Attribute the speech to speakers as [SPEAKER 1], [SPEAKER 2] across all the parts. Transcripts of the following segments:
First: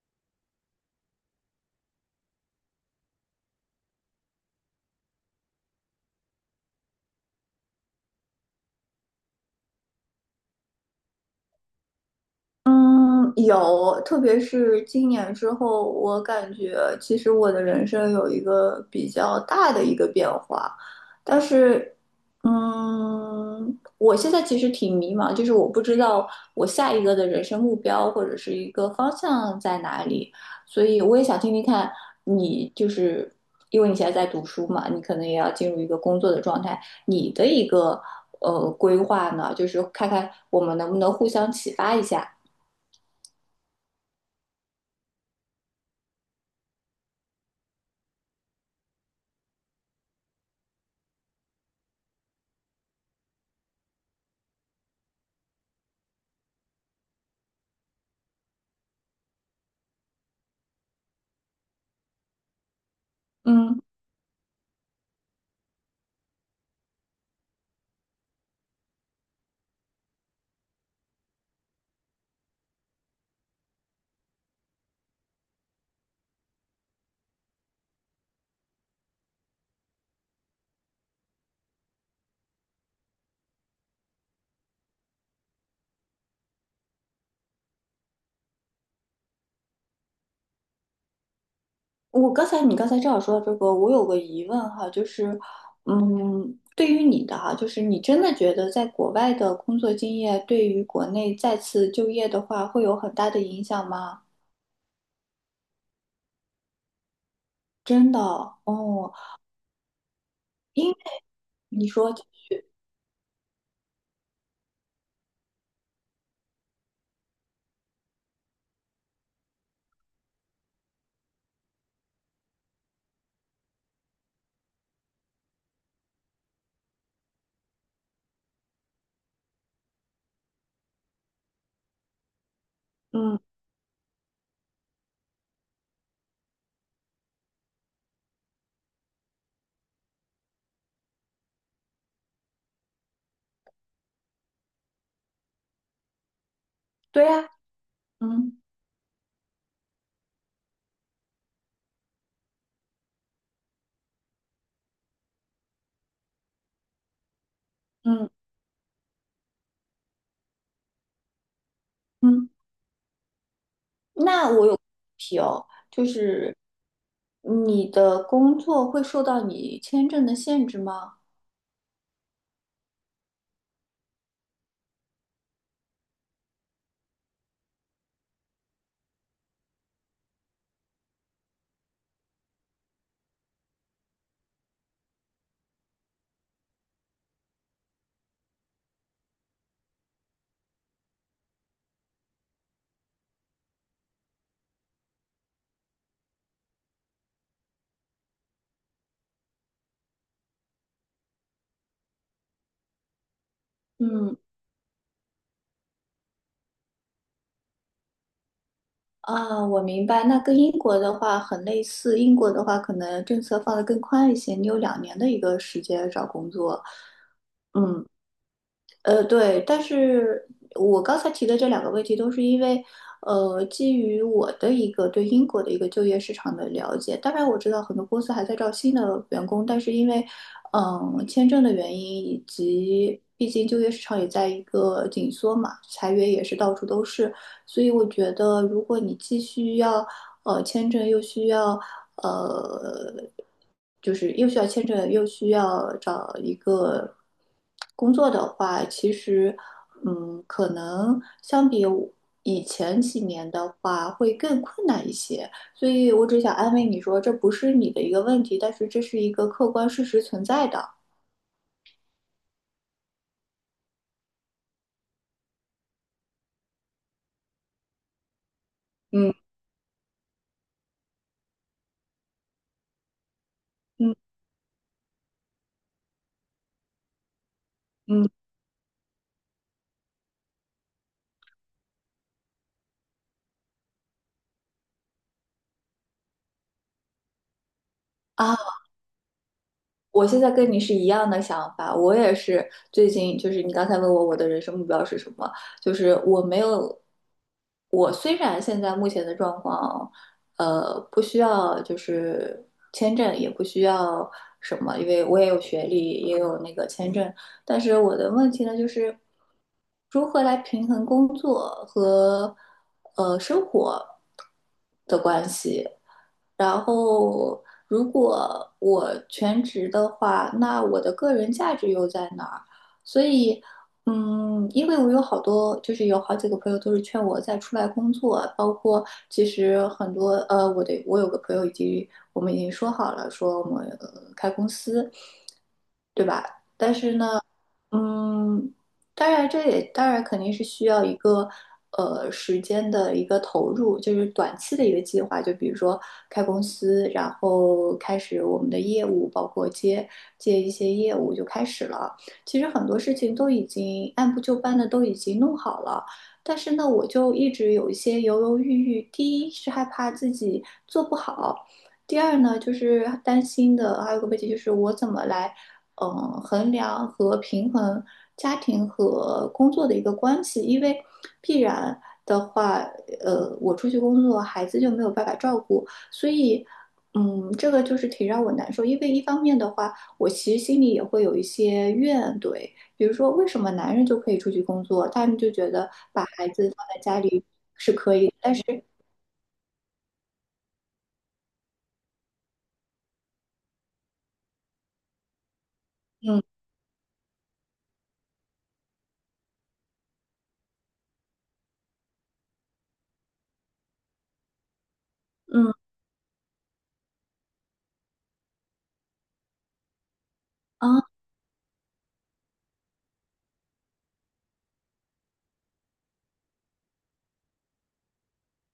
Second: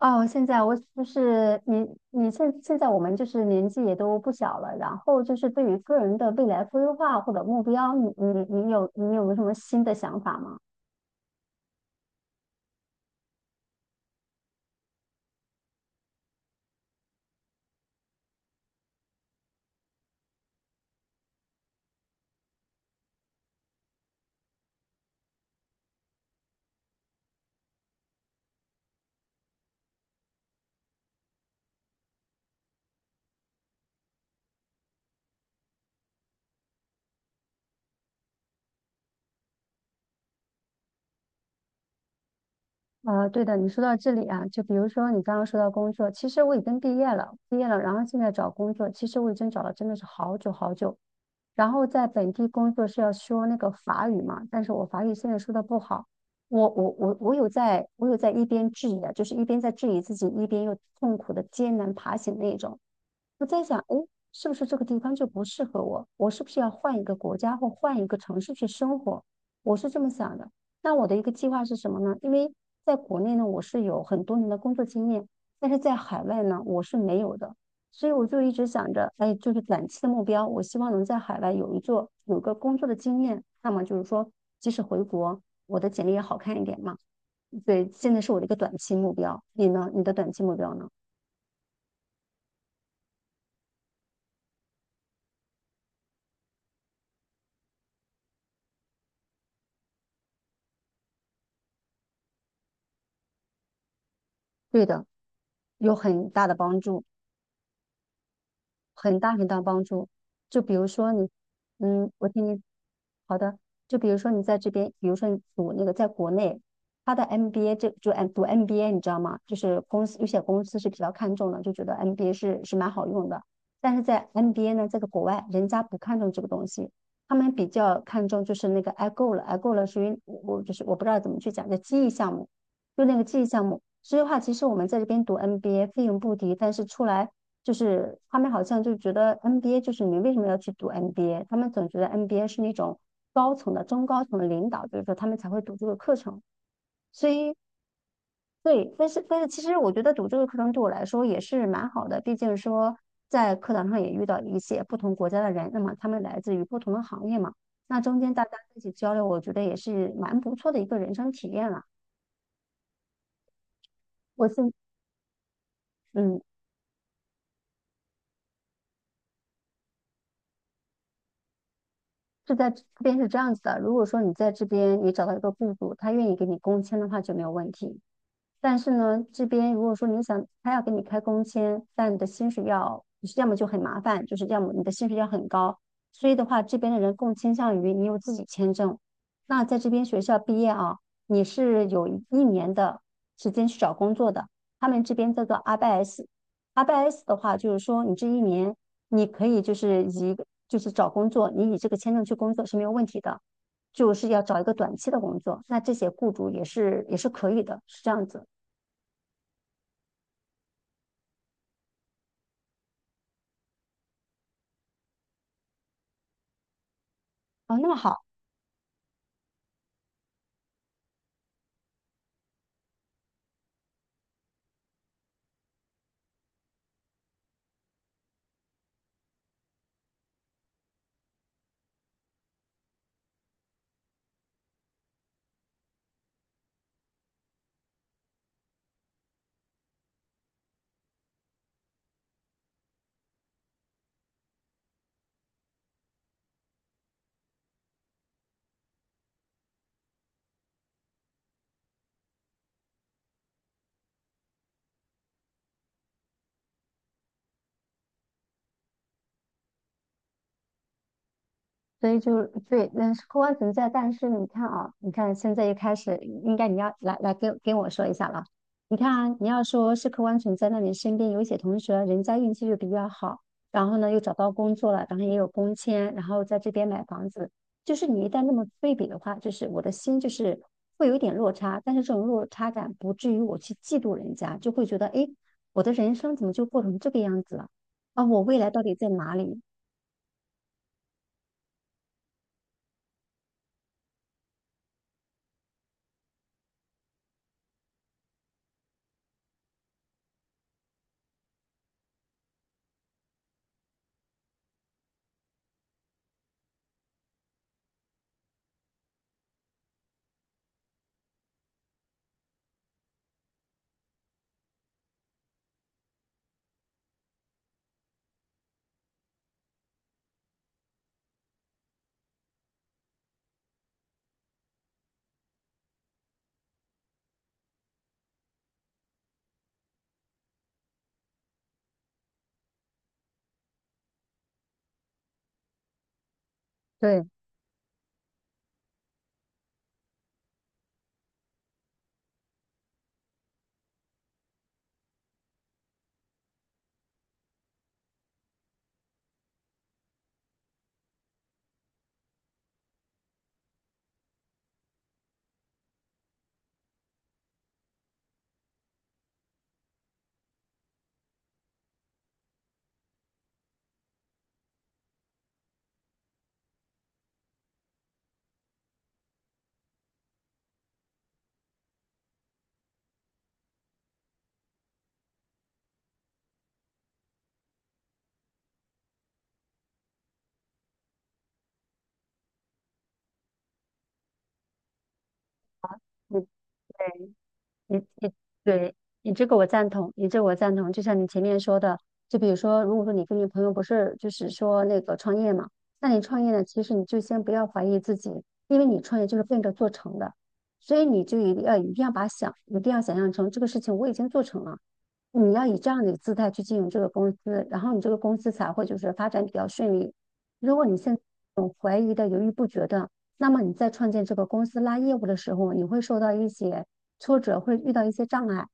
[SPEAKER 1] 哦，现在我就是你，你现在我们就是年纪也都不小了，然后就是对于个人的未来规划或者目标，你有没有什么新的想法吗？
[SPEAKER 2] 嗯，有。特别是今年之后，我感觉其实我的人生有一个比较大的一个变化。但是，我现在其实挺迷茫，就是我不知道我下一个的人生目标或者是一个方向在哪里，所以我也想听听看你，就是因为你现在在读书嘛，你可能也要进入一个工作的状态，你的一个规划呢，就是看看我们能不能互相启发一下。
[SPEAKER 1] 啊，对的，你说到这里啊，就比如说你刚刚说到工作，其实我已经毕业了，然后现在找工作，其实我已经找了真的是好久好久。然后在本地工作是要说那个法语嘛，但是我法语现在说的不好，我有在一边质疑啊，就是一边在质疑自己，一边又痛苦的艰难爬行那种。我在想，
[SPEAKER 2] 嗯。
[SPEAKER 1] 诶，是不是这个地方就不适合我？我是不是要换一个国家或换一个城市去生活？我是这么想的。那我的一个计划是什么呢？因为在国内呢，我是有很多年的工作经验，但是在海外呢，我是没有的。所以我就一直想着，哎，就是短期的目标，我希望能在海外有一座有个工作的经验。那么就是说，即使回国，我的简历也好看一点嘛。对，现在是我的一个短期目标。你呢？你的短期目标呢？
[SPEAKER 2] 我刚才你刚才正好说到这个，我有个疑问哈，就是，对于你的哈，就是你真的觉得在国外的工作经验对于国内再次就业的话会有很大的影响吗？
[SPEAKER 1] 对的，有很大的帮助。
[SPEAKER 2] 真的哦，
[SPEAKER 1] 很大很大帮助。就比如
[SPEAKER 2] 因为
[SPEAKER 1] 说你，
[SPEAKER 2] 你
[SPEAKER 1] 嗯，
[SPEAKER 2] 说，
[SPEAKER 1] 我听你，好的。就比如说你在这边，比如说你读那个在国内，他的 MBA 这就 M 读 MBA，你知道吗？就是公司有些公司是比较看重的，就觉得 MBA 是蛮好用的。但是在 MBA 呢，在个国外，人家不看重这个东西，他们比较看重就是那个 i g o 了属于我就是我不知道怎么去讲，叫记忆项目，就那个
[SPEAKER 2] 嗯，
[SPEAKER 1] 记忆项目。所以的话，其实我们在这边读 MBA 费用不低，但是出来。就是他们好像就觉得 NBA 就是你为什么要去读 NBA？他们总觉得 NBA 是那种高层的、中高层的领导，就是说他们才会读这个课程。
[SPEAKER 2] 对
[SPEAKER 1] 所
[SPEAKER 2] 呀，
[SPEAKER 1] 以，
[SPEAKER 2] 嗯
[SPEAKER 1] 对，但是其实我觉得读这个课程对我来说也是蛮好的，毕竟说在课堂上也遇到一些不同国家的人，那么他们来自于不同的行业嘛，那中
[SPEAKER 2] 嗯
[SPEAKER 1] 间大家一起交流，我觉得也是蛮不错的一个人生体验了。
[SPEAKER 2] 嗯，
[SPEAKER 1] 我
[SPEAKER 2] 那我
[SPEAKER 1] 是，
[SPEAKER 2] 有问题哦，就
[SPEAKER 1] 嗯，
[SPEAKER 2] 是你的工作会受到你签证的限制吗？
[SPEAKER 1] 是在这边是这样子的，如果说你在这边你找到一个雇主，他愿意给你工签的话就没有问题。但是呢，这边如果说你想他要给你开工签，但你的薪水要，就是要么就很麻烦，就是要么你的薪水要很高。所以的话，这边的人更倾向于你有自己签证。那在这边学校毕业啊，你是有一年的时间去找工作的。他们这边叫做 RBS。RBS 的话，就是说你这一年你可以就是以就是找工作，你以这个签证去工作是没有问题的，就是
[SPEAKER 2] 嗯。
[SPEAKER 1] 要找一个短期的工作。那这些雇主也是可以的，是这样子。
[SPEAKER 2] 啊，我明白。那跟英国的话很类似，英国的话可能政策放得更宽一些，你有2年的一个时间找工作。
[SPEAKER 1] 哦，那么
[SPEAKER 2] 嗯，
[SPEAKER 1] 好，
[SPEAKER 2] 对。但是我刚才提的这两个问题，都是因为，基于我的一个对英国的一个就业市场的了解。当然，我知道很多公司还在招新的员工，但是因为，签证的原因以及。毕竟就业市场也在一个紧缩嘛，裁员也是到处都是，所以我觉得，如果你继续要签证又需要呃，就是又需要签证，又需要找一个工作的话，其实可能相比我以前几年的话，会更困难一些。所以我只想安慰你说，这不是你的一个问题，但是这是一个客观事实存在的。
[SPEAKER 1] 所以就对，那是客观存在。但是你看啊，你看现在一开始，应该你要来跟我说一下了。你看
[SPEAKER 2] 嗯
[SPEAKER 1] 啊，你要说是客观存在，那你身边有一些同学，人家运气就比较好，然后呢
[SPEAKER 2] 嗯
[SPEAKER 1] 又找到工作了，然后也有工签，然后在这边买房子，就是你一
[SPEAKER 2] 嗯。
[SPEAKER 1] 旦那么对比的话，就是我的心就是会有一点落差，但是这种落差感不至于我去嫉妒人家，就会觉得诶，我的人生怎么就过成这个样子了？啊，我未来
[SPEAKER 2] 啊。
[SPEAKER 1] 到底在哪里？
[SPEAKER 2] 我现在跟你是一样的想法，我也是最近就是你刚才问我我的人生目标是什么，就是我没有，我虽然现在目前的状况，不需要就是签证，也不需要什么，因为我也有学历，也有那个签证，但是我的问题呢就是如何来平衡工作和生活。然后，如果我全职的话，那我的个人价值又在哪儿？所以，因为我有好多，就是有好几个朋友都是劝我再出来工作，包括其实很多，我有个朋友已经，我们已经说好了，说我们开公司。但是
[SPEAKER 1] 对。
[SPEAKER 2] 呢，嗯，当然这也当然肯定是需要一个时间的一个投入，就是短期的一个计划，就比如说开公司，然后开始我们的业务，包括接一些业务就开始了。其实很多事情都已经按部就班的都已经弄好了。但是呢，我就一直有一些犹犹豫豫。第一是害怕自己做不好，第二呢，就是担心的，还有个问题就是我怎么来衡量和平衡家庭和工作的一个关系。因为必然的话，我出去工作，孩子就没有办法照顾，所以，这个就是挺让我难受。因为一方面的话，我其实心里也会有一些怨怼，比如说为什么男人就可以出去工作，他们就觉得把孩子放在家里，
[SPEAKER 1] 你你
[SPEAKER 2] 但是，
[SPEAKER 1] 对你这个我赞同，你这个我赞同。就像你前面说的，就比如说，如果说你跟你朋友不是就是说那个创业嘛，那你创业
[SPEAKER 2] 嗯
[SPEAKER 1] 呢，其实你就先不要怀疑自己，因为你创业就是奔着做成的，所以你就一定要想象成这个事情我已经做成了，你要
[SPEAKER 2] 嗯
[SPEAKER 1] 以这样的一个姿态去经营这个公司，然后你这个公司才会就是发展比较顺利。如果你现
[SPEAKER 2] 啊
[SPEAKER 1] 在有怀疑的、犹豫不决的，那么你在创建这个公司拉业务的时候，你会受到一些挫折，会遇到一些障碍。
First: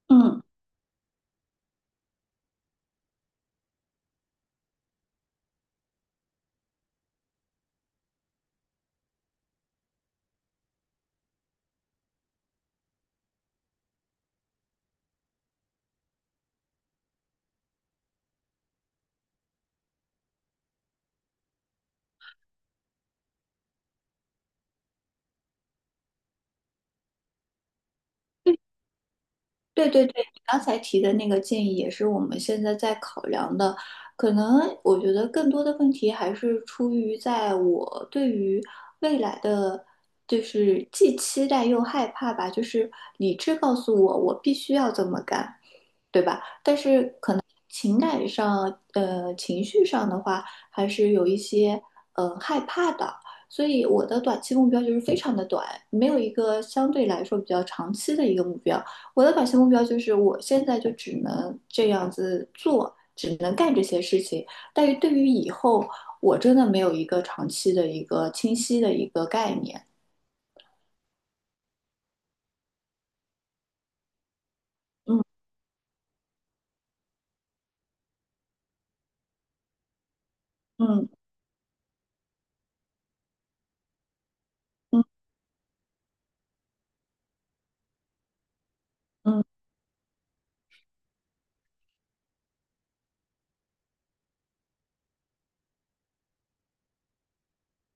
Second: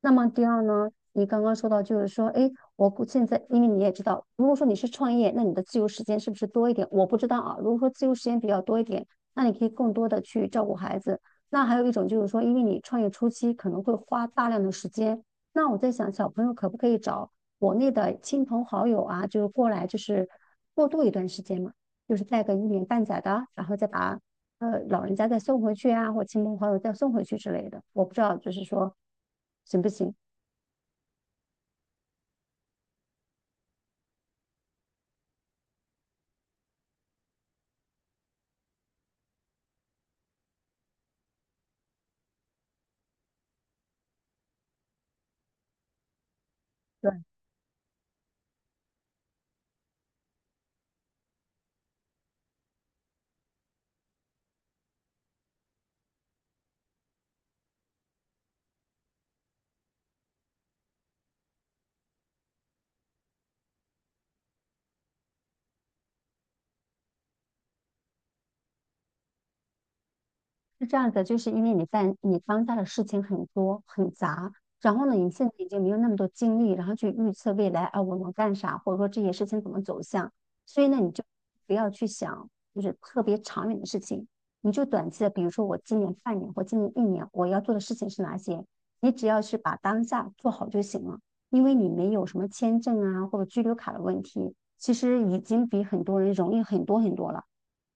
[SPEAKER 1] 那么
[SPEAKER 2] 嗯。
[SPEAKER 1] 第二呢，你刚刚说到就是说，哎，我不现在，因为你也知道，如果说你是创业，那你的自由时间是不是多一点？我不知道啊。如果说自由时间比较多一点，那你可以更多的去照顾孩子。那还有一种就是说，因为你创业初期可能会花大量的时间。那我在想，小朋友可不可以找国内的亲朋好友啊，就是过来，就是过渡一段时间嘛，就是带个一年半载的，然后再把老人家再送回去啊，或亲朋好友再送回去之类的。我不知道，就是说行不
[SPEAKER 2] 对对
[SPEAKER 1] 行？
[SPEAKER 2] 对，你刚才提的那个建议也是我们现在在考量的。可能我觉得更多的问题还是出于在我对于未来的，就是既期待又害怕吧。就是理智告诉我，我必须要这么干，对吧？情感上，情绪上的话，还是有一些害怕的。所以我的短期目标就是非常的短，没有一个相对来说比较长期的一个目标。我的短期目标就是我现在就只能这样子做，只能干这些事情。但是对于以后，我真的没有一个长期的一个清晰的一个概念。
[SPEAKER 1] 是这样的，就是因为你在你当下的事情很多很杂，然后呢，你
[SPEAKER 2] 嗯
[SPEAKER 1] 现在已经没有那么多精力，然后去预测未来啊，我能干啥，或者说这些事情怎么走向，所以呢，你
[SPEAKER 2] 嗯
[SPEAKER 1] 就不要去想就是特别长远的事情，你就
[SPEAKER 2] 嗯
[SPEAKER 1] 短期的，比如说我今年半年或今年一年我要做的事情是哪些，你只要
[SPEAKER 2] 嗯
[SPEAKER 1] 是把当下做好就行了，因为你没有什么签证啊或者居留卡的问题，其实已经比很多人容易很多很多了。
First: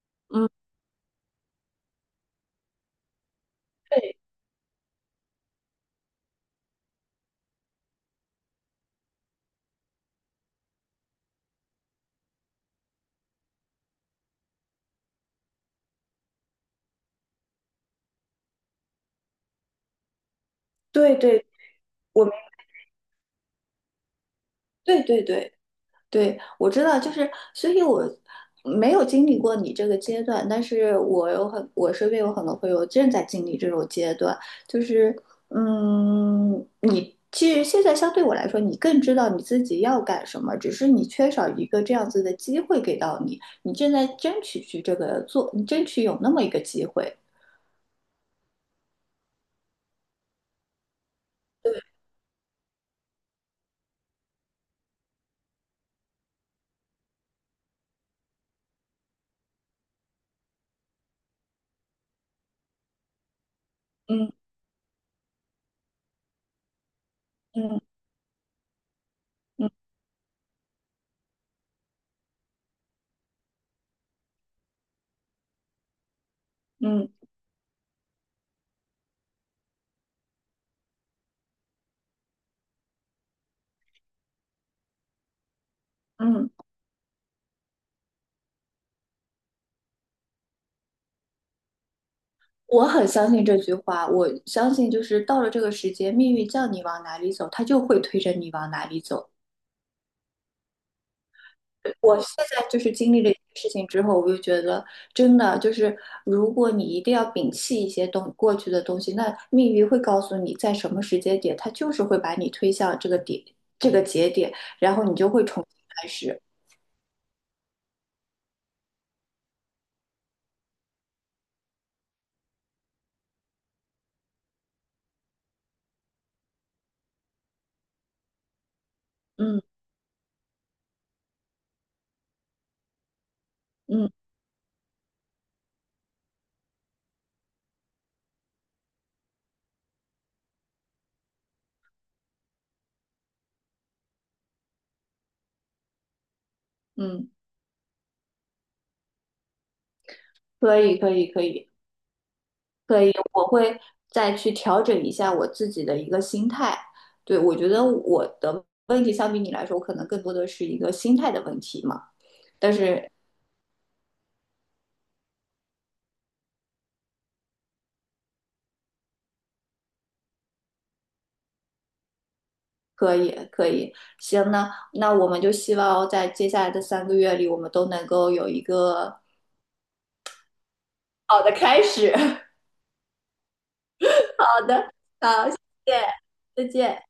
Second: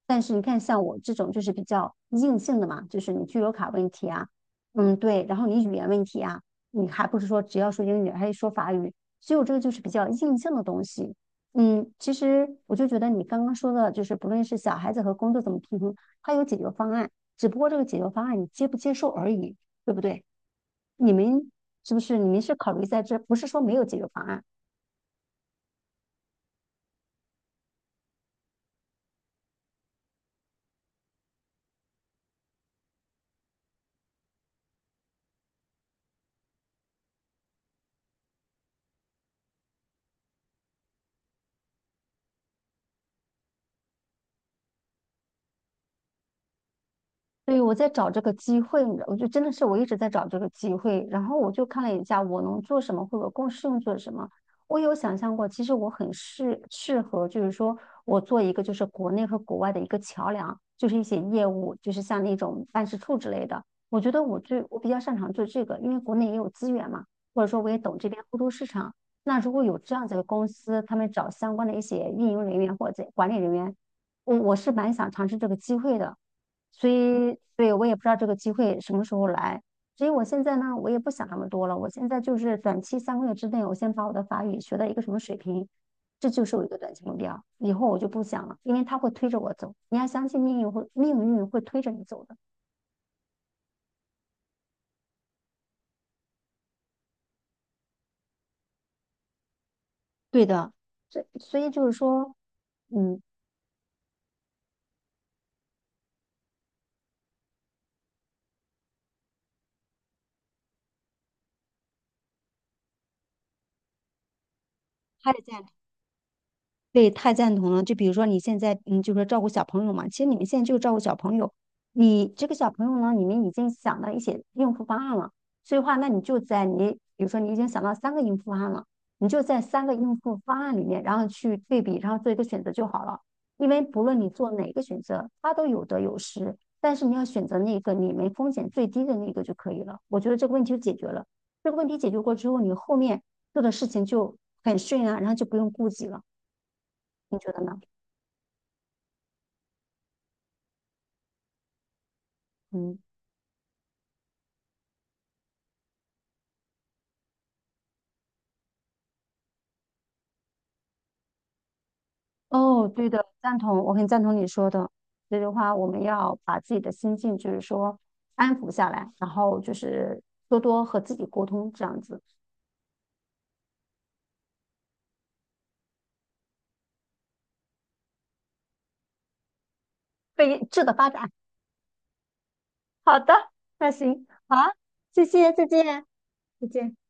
[SPEAKER 1] 但是你
[SPEAKER 2] 嗯，
[SPEAKER 1] 看，像我这种就是比较硬性的嘛，就是你居留卡问题
[SPEAKER 2] 对
[SPEAKER 1] 啊，嗯，对，然后你语言问题啊，你还不是说只要说英语，还得说法语，所以我这个就是比较硬性的东西。嗯，其实我就觉得你刚刚说的，就是不论是小孩子和工作怎么平衡，它有解决方案，只不过这个解决方案你接不接受而已，对不对？你
[SPEAKER 2] 对对，
[SPEAKER 1] 们是不是
[SPEAKER 2] 我
[SPEAKER 1] 你
[SPEAKER 2] 们
[SPEAKER 1] 们是考虑在这，不是说没有解决方案，
[SPEAKER 2] 对对对。对，我知道，就是，所以我没有经历过你这个阶段，但是我身边有很多朋友正在经历这种阶段，就是，你其实现在相对我来说，你更知道你自己要干什么，只是你缺少一个这样子的机会给到你，你正在争取去这个做，你争取有那么一个机会。
[SPEAKER 1] 对，我在找这个机会，你知道，我就真的是我一直在找这个机会。然后我就看了一下我能做什么，或者更适用做什么。我有想象过，其实我很适合，就是说我做一个就是国内和国外的一个桥梁，就是一些业务，就是像那种办事处之类的。我觉得
[SPEAKER 2] 嗯
[SPEAKER 1] 我比较擅长做这个，因为国内也有资源嘛，或者说我也
[SPEAKER 2] 嗯
[SPEAKER 1] 懂这边欧洲市场。那如果
[SPEAKER 2] 嗯
[SPEAKER 1] 有这样子的公司，他们找相关的一些运营人员或者管理人员，我是蛮想尝试这个机会的。所
[SPEAKER 2] 嗯
[SPEAKER 1] 以，对，我也不知道这个机会什么时候来。所以我现在呢，我也不想那么多了。我现在就是短期三个月之内，我先把我的法语学到一个什么水平，这就
[SPEAKER 2] 嗯。
[SPEAKER 1] 是我一个短期目标。以后我就不想了，因为它会推着我走。你要相信命运会，命运会推着你走的。
[SPEAKER 2] 我很相信这句话，我相信就是到了这个时间，命运叫你往哪里走，它就会推着你往哪里走。
[SPEAKER 1] 对的，所以就是
[SPEAKER 2] 我现
[SPEAKER 1] 说，
[SPEAKER 2] 在就是经
[SPEAKER 1] 嗯，
[SPEAKER 2] 历了一件事情之后，我就觉得真的就是，如果你一定要摒弃一些东过去的东西，那命运会告诉你在什么时间点，它就是会把你推向这个点，这个节点，然后你就
[SPEAKER 1] 还得
[SPEAKER 2] 会
[SPEAKER 1] 在。
[SPEAKER 2] 重新开始。
[SPEAKER 1] 对，太赞同了。就比如说你现在，嗯，就是说照顾小朋友嘛，其实你们现在就是照顾小朋友，你这个小朋友呢，你们已经想到一些应付方案了，所以话，那你就在你，比如说你已经想到三个应付方案了，你就在
[SPEAKER 2] 嗯
[SPEAKER 1] 三个应付方案里面，然后去对比，然后做一个选择就好了。因为不
[SPEAKER 2] 嗯
[SPEAKER 1] 论你做哪个选择，它都有得有失，但是你要选择那个你们风险最低的那个就可以了。我觉得这个问题就解决了。这个问题解决过之后，你后面做的事情就很顺啊，然后就不用顾及了。
[SPEAKER 2] 嗯，
[SPEAKER 1] 你觉得呢？
[SPEAKER 2] 可以可以可以。
[SPEAKER 1] 嗯
[SPEAKER 2] 可以，我会再去调整一下我自己的一个心态。对，我觉得我的问题相比你来说，我可能更多的是一个心态的问题嘛。但
[SPEAKER 1] 哦，对
[SPEAKER 2] 是
[SPEAKER 1] 的，赞同，我很赞同你说的。所以的话，我们要把自己的心境，就是说安抚下来，然后就是多多和自己沟通，这样子，
[SPEAKER 2] 可以，可以，行，那我们就希望在接下来的3个月里，我们都能够有一个
[SPEAKER 1] 被质的发展。
[SPEAKER 2] 好的开始。
[SPEAKER 1] 好的，那行，好
[SPEAKER 2] 好
[SPEAKER 1] 啊
[SPEAKER 2] 的，
[SPEAKER 1] 谢
[SPEAKER 2] 好，
[SPEAKER 1] 谢，
[SPEAKER 2] 谢
[SPEAKER 1] 再见，
[SPEAKER 2] 谢，再
[SPEAKER 1] 再见。
[SPEAKER 2] 见。